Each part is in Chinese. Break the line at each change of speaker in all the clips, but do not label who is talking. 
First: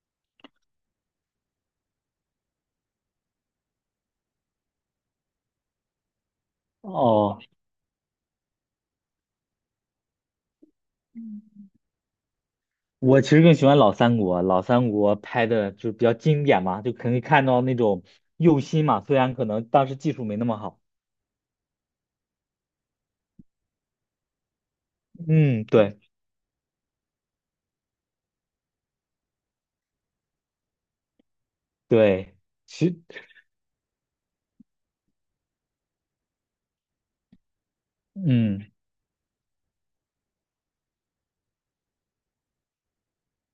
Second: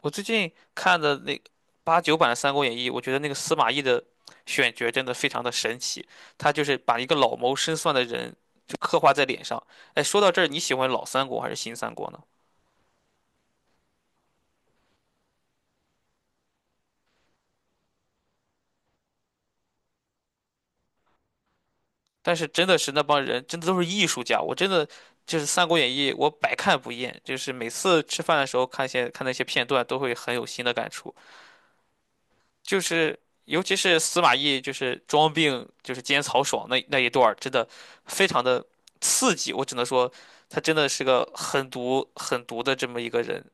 我最近看的那八九版的《三国演义》，我觉得那个司马懿的选角真的非常的神奇，他就是把一个老
哦，
谋深算的人就刻画在脸上。哎，说到这儿，你喜欢老三国还是新三国呢？
我其实更喜欢老三国，老三国拍的就是比较经典嘛，就可以看到那种用心嘛，虽然可能当时技术没那么好。
但是真的是那帮人真的都是艺术家，我真的就是
嗯，
《三国演
对
义》，我百看不厌，就是每次吃饭的时候看些看那些片段，都会很有新的感触。
对，
就
其
是尤其是司马懿就是装病就是奸曹爽那一段儿，真的非常的
嗯
刺激。我只能说，他真的是个狠毒狠毒的这么一个人。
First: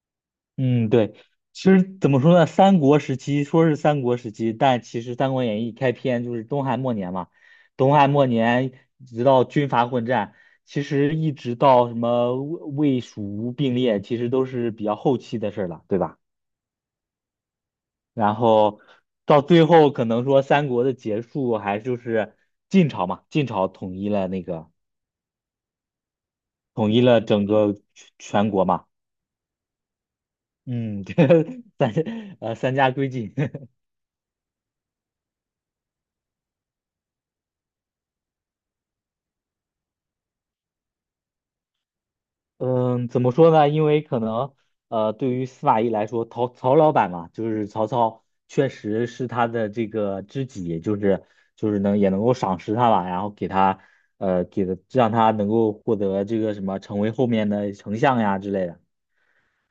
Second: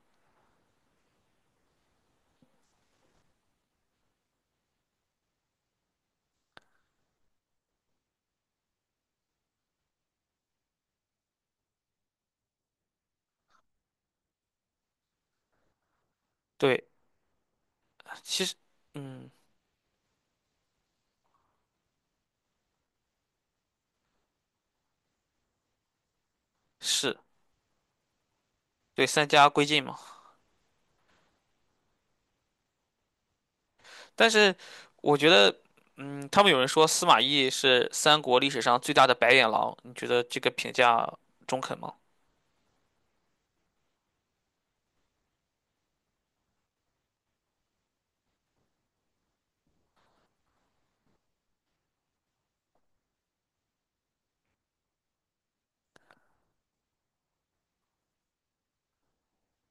嗯对，其实怎么说呢，三国时期说是三国时期，但其实《三国演义》开篇就是东汉末年嘛，东汉末年直到军阀混战，其实一直到什么魏蜀吴并列，其实都是比较后期的事儿了，对吧？
对，
然
其实
后
嗯
到最后可能说三国的结束还就是晋朝嘛，晋朝统一了那个统一
是
了整个全国嘛，
对三家归晋嘛。
嗯，三三家归晋，
但是我觉得他们有人说司马懿是三国历史上最大的白眼狼，你觉得这个评价中肯吗？
嗯，怎么说呢？因为可能对于司马懿来说，曹老板嘛，就是曹操确实是他的这个知己，就是能也能够赏识他吧，然后给他给的让他能够获得这个什么成为后面的丞相呀之类的。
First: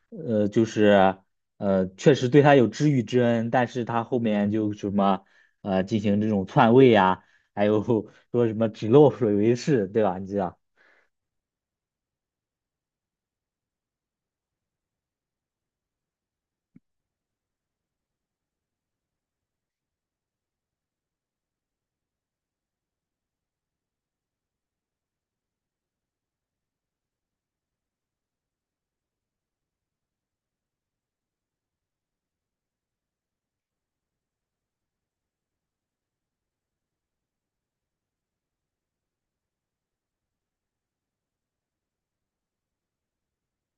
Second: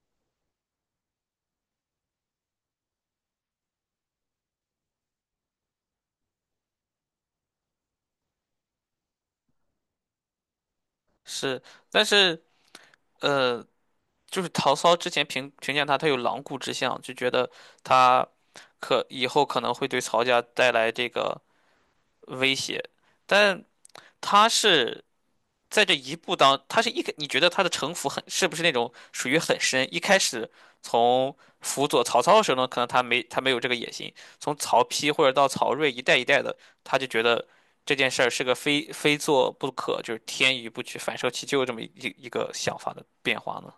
呃，就是确实对他有知遇之恩，但是他后面就什么进行这种篡位呀、还有 说什么指鹿为马，对吧？你知道。
是。但是呃，就是曹操之前评价他，他有狼顾之相，就觉得他可以后可能会对曹家带来这个威胁。但他是在这一步当，他是一个你觉得他的城府很，是不是那种属于很深？一开始从辅佐曹操的时候呢，可能他没有这个野心，从曹丕或者到曹睿一代一代的，他就觉得这件事儿是个非做不可，就是天与不取，反受其咎这么一个想法的变化呢？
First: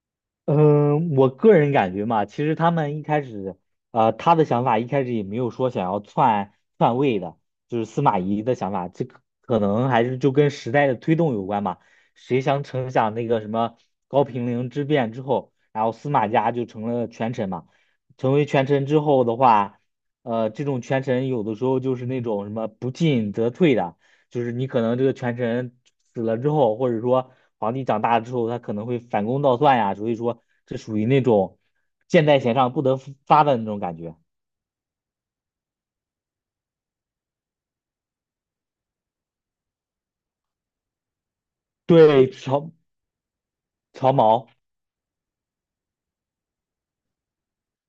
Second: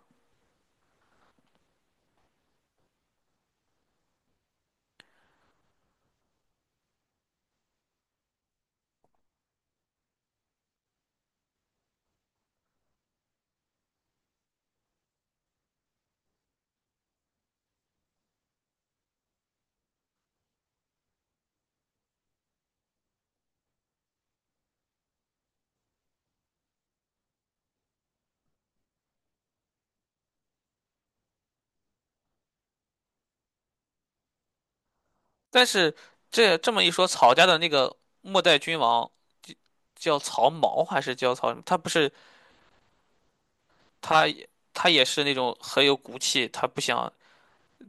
嗯，我个人感觉嘛，其实他们一开始，他的想法一开始也没有说想要篡位的，就是司马懿的想法，这个可能还是就跟时代的推动有关嘛。谁想成想那个什么高平陵之变之后，然后司马家就成了权臣嘛。成为权臣之后的话，这种权臣有的时候就是那种什么不进则退的，就是你可能这个权臣死了之后，或者说皇帝长大之后，他可能会反攻倒算呀，所以说这属于那种箭在弦上不得不发的那种感觉。
但是这么一说，曹家的那个末代君王叫曹髦还是叫曹什么？他不是
对，曹
他也
毛，
他也是那种很有骨气，他不想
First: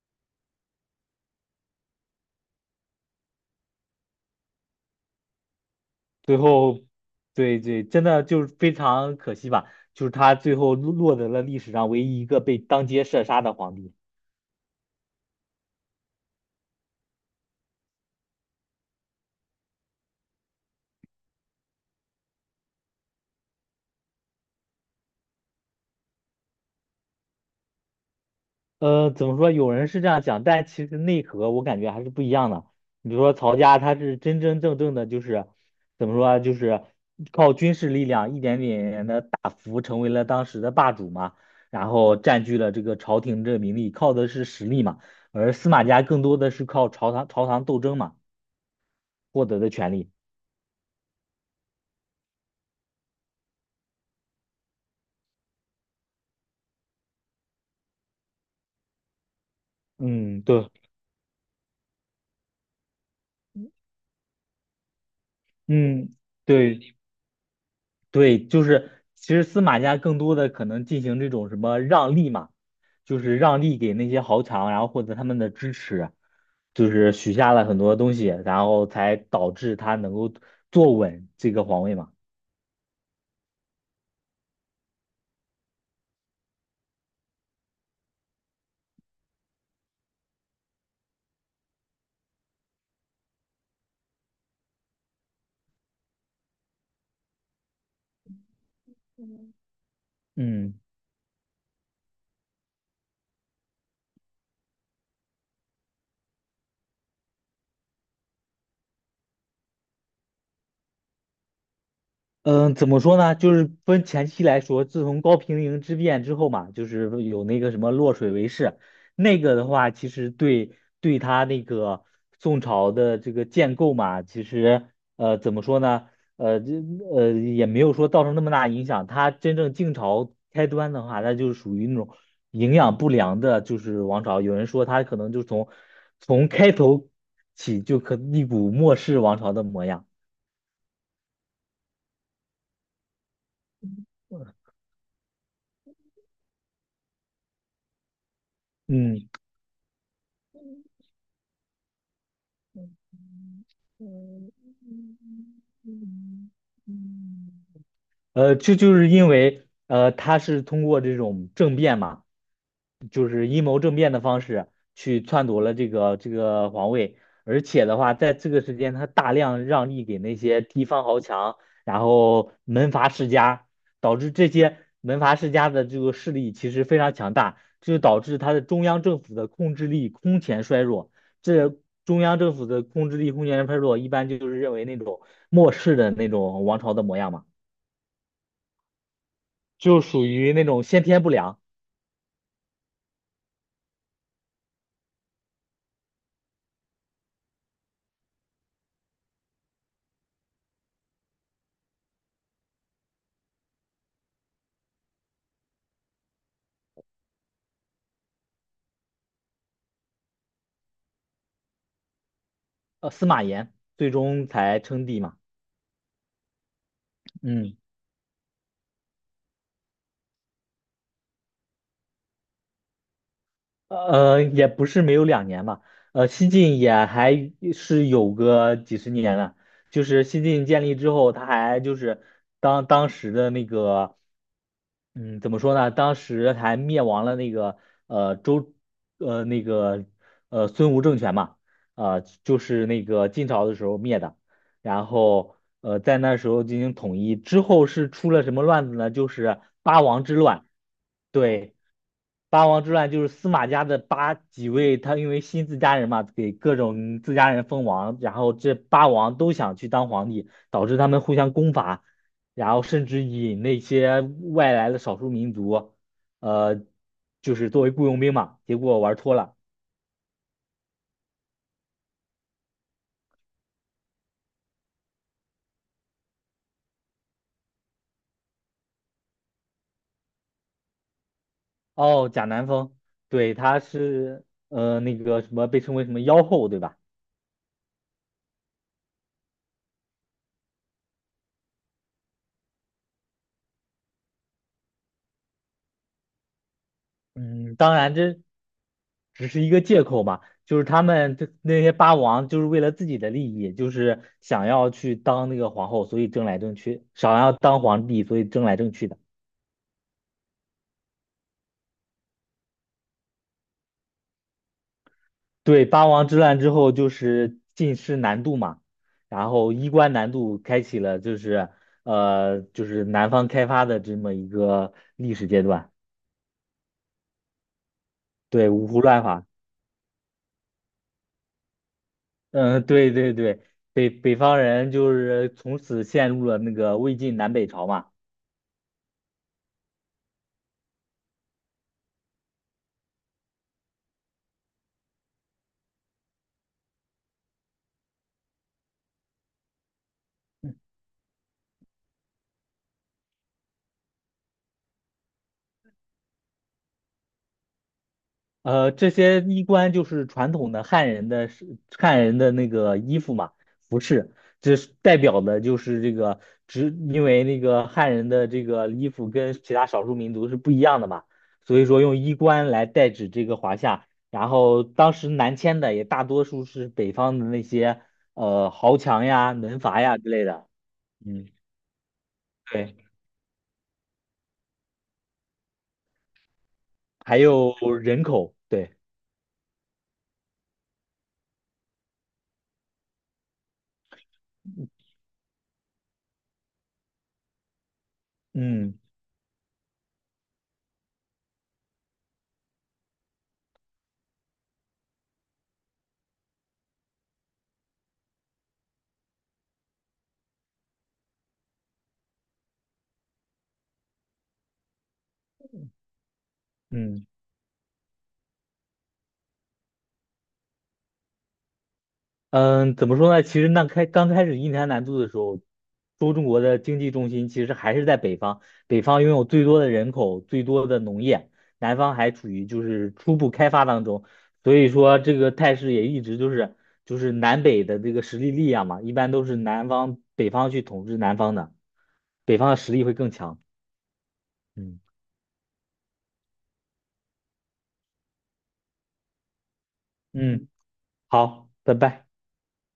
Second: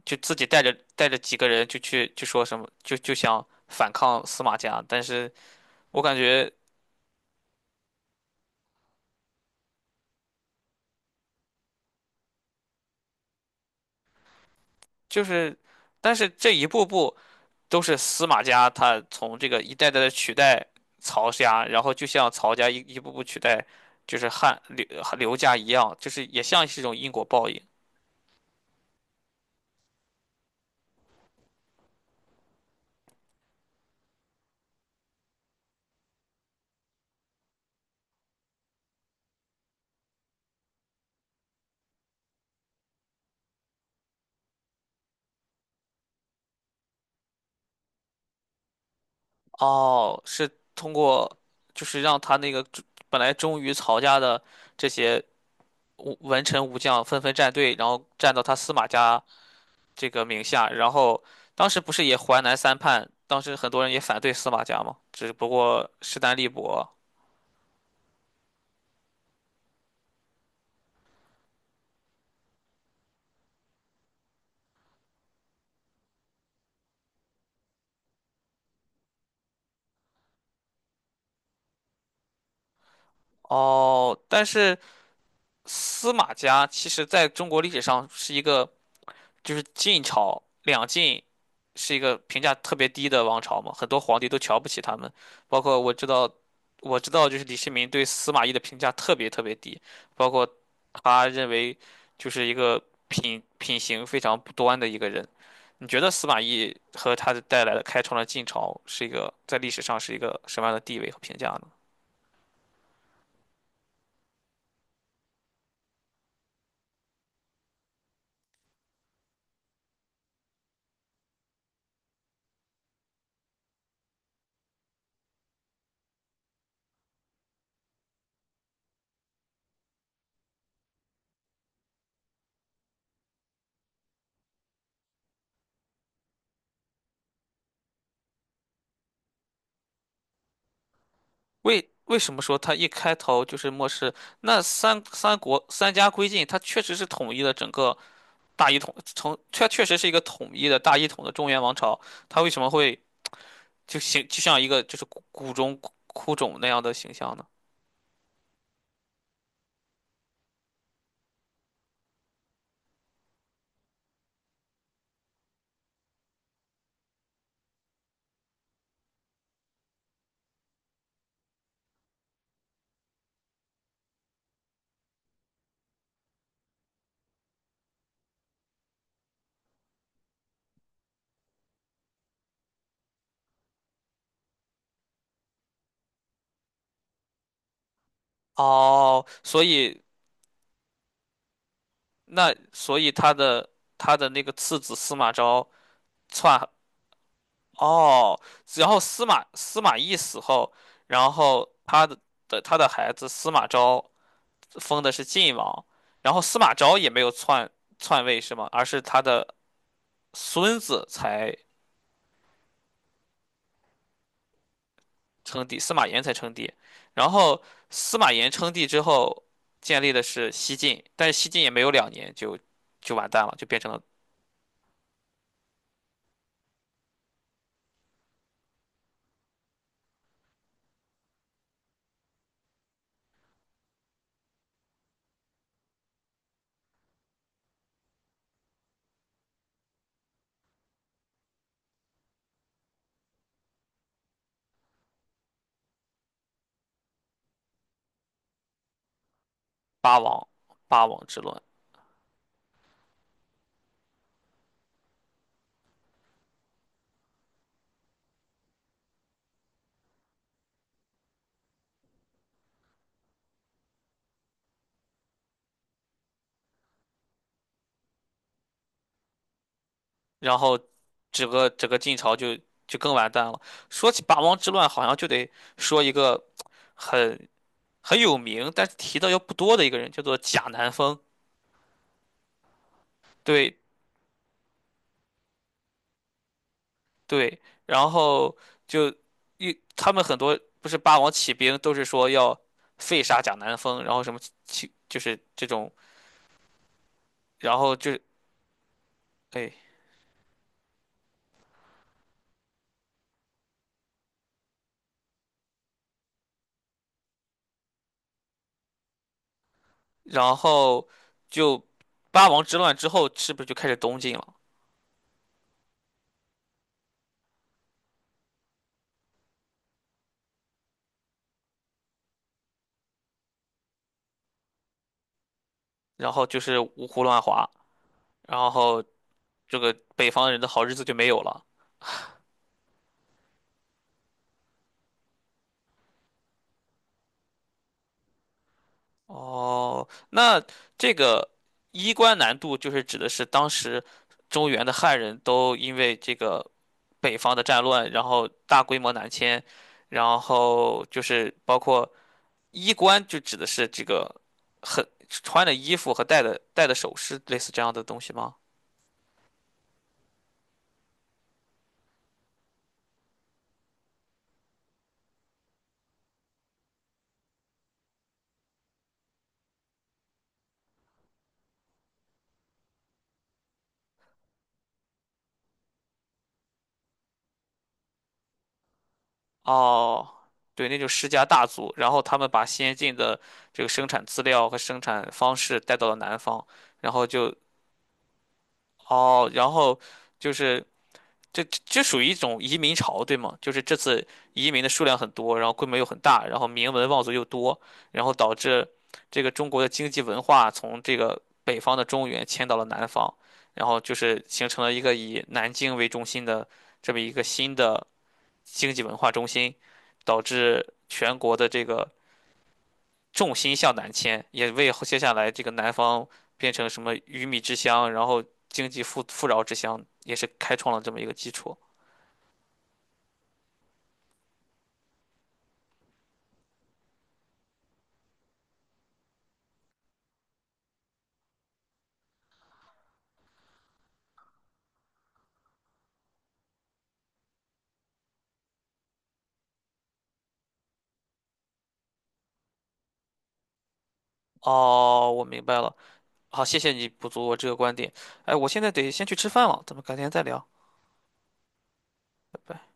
就自己带着几个人就去就说什么就想反抗司马家，但是我感
最
觉
后，对对，真的就是非常可惜吧，就是他最后落得了历史上唯一一个被当街射杀的皇帝。
就是。但是这一步步都是司马家他从这个一代代的取代曹家，然后就像曹家一步步取代就是汉刘家一样，就是也像是一种因果报应。
怎么说？有人是这样讲，但其实内核我感觉还是不一样的。你比如说曹家，他是真真正正的，就是怎么说啊就是靠军事力量一点点的大幅成为了当时的霸主嘛，然后占据了这个朝廷这个名利，靠的是实力嘛。而司马家更多的是靠朝堂斗争嘛获得的权利。
哦，是通过就是让他那个本来忠于曹家的这些武文臣武将纷纷站队，然后站到他司马家这个
嗯，
名下。
对，
然后当时不是也淮南三叛，当时很多人也反对司马家嘛，只不过
嗯，
势单力薄。
对对，就是其实司马家更多的可能进行这种什么让利嘛。就是让利给那些豪强，然后获得他们的支持，就是许下了很多东西，然后才导致他能够坐稳这个皇位嘛。
哦，但是司马家其实在中国历史上是一个，就是晋朝两晋是一个评价特别低的王朝嘛，很多皇帝都瞧不起他们。包括我知道，我知道就是李世民对司马懿的评价特别特
嗯，
别低，包括
嗯
他认为就是一个品行非常不端的一个人。你觉得司马懿和他的带来的开创了晋朝是一个在历史上是一个什么样的地位和评价呢？
嗯，怎么说呢？就是分前期来说，自从高平陵之变之后嘛，就是有那个什么洛水为誓，那个的话，其实对他那个宋朝的这个建构嘛，其实怎么说呢？呃，这也没有说造成那么大影响。他真正晋朝开端的话，那就是属于那种营养不良的，就是王朝。有人说他可能就从开头起就可一股末世王朝的模样。
为什么说他一开头就是漠视，那三国三家归晋，他确实是统一了整个大一统。
嗯。
确实是一个统一的大一统的中原王朝，它为什么会就形就像一个就是谷中枯冢那样的形象呢？
这就是因为他是通过这种政变嘛，就是阴谋政变的方式去篡夺了这个这个皇位，而且的话，在这个时间，他大量让利给那些地方豪强，然后门阀世家，导致这些门阀世家的这个势力其实非常强大，这就导致他的中央政府的控制力空前衰弱。这中央政府的控制力空前衰弱，一般就是认为那种末世的那种王朝的模样嘛。
哦，
就属于那种先天不良，
所以他的那个次子司马昭篡，哦，然后司马懿死后，然后他的，的他的孩子司马昭封的是晋王。然后司马昭也没有篡位是吗？而是他的孙子才
司马炎，最终才称帝嘛。
称帝，司马炎才称帝。然后
嗯，
司马炎称帝之后，建立的是西晋，但是西晋也没有两年就完蛋了，就变成了
也不是没有两年吧，西晋也还是有个几十年了。就是西晋建立之后，他还就是当时的那个，嗯，怎么说呢？当时还灭亡了那个呃周，呃那个孙吴政权嘛，就是那个晋朝的时候灭的。然后在那时候进行统一之后是出了什么乱子呢？就是八
八
王之
王
乱。
八王之乱。
对，八王之乱就是司马家的八几位，他因为新自家人嘛，给各种自家人封王，然后这八王都想去当皇帝，导致他们互相攻伐，然后甚至引那些外来的少数民族，呃，就是作为雇佣兵嘛，结果玩脱了。
然后整个晋朝就更完蛋了。说起八王之乱，好像就得说一个很很有名，但是提到又不多的一个人，叫做贾南风。
哦，贾南风，对，
对，
他是那个什么被称为什么妖后，对吧？
对。然后就他们很多不是八王起兵都是说要废杀贾南风，然后什么起就是这种。
嗯，
然后
当
就
然
是
这只是一
哎，
个借口嘛，就是他们这那些八王就是为了自己的利益，就是想要去当那个皇后，所以争来争去，想要当皇帝，所以争来争去的。
然后就八王之乱之后是不是就开始东晋了？
对，八王之乱之后就是进士南渡嘛，然后衣冠南渡开启了就是就是南方开发的这么一个历史阶段。
然后就是五胡乱华，
对，
然
五胡
后
乱华。
这个北方人的好日子就没有了。
嗯，对对对，北方人就是从此陷入了那个魏晋南北朝嘛。
哦，那这个衣冠南渡就是指的是当时中原的汉人都因为这个北方的战乱，然后大规模南迁，然后就是包括衣冠，就指的是这个很穿的衣服和戴的首饰，类似这样的东西吗？
这些衣冠就是传统的汉人的汉人的那个衣服嘛，服饰，这是代表的就是这个，只因为那个汉人的这个衣服跟其他少数民族是不一样的嘛，所以说用衣冠来代指这个华夏。然后当时南迁的也大多数是北方的那些豪强呀、门阀呀
哦，
之类的。
对，那就世家
嗯，
大族，然后他们把先
对。
进的这个生产资料和生产方式带到了南方。然后
还有人口，对，
哦，然后就是这属于一种移民潮，对吗？就是这次移民的数量很多，然后规模又很大，然后名门望族又多，然后导致
嗯
这个中国的经济文化从这个北方的中原迁到了南方，然后就是形成了一个以南京为中心的这么一个新的经济文化中心，导致全国的这个重心向南迁，也为接下来这个南方变成什么
嗯
鱼米之乡，然后经济富饶之乡，也是开创了这么一个基础。
嗯，怎么说呢？其实那开刚开始印太南渡的时候，中国的经济重心其实还是在北方，北方拥有最多的人口，最多的农业，南方还处于就是初步开发当中，所以说这个态势也一直就是就是南北的这个实力嘛，一般都是南方北方去统治南方的，北方的实力会更强。嗯
哦，我明白了。好，谢谢你补足我这个观点。哎，我现在得先去吃饭了，咱们改天再聊。
嗯，好，拜拜。
拜拜。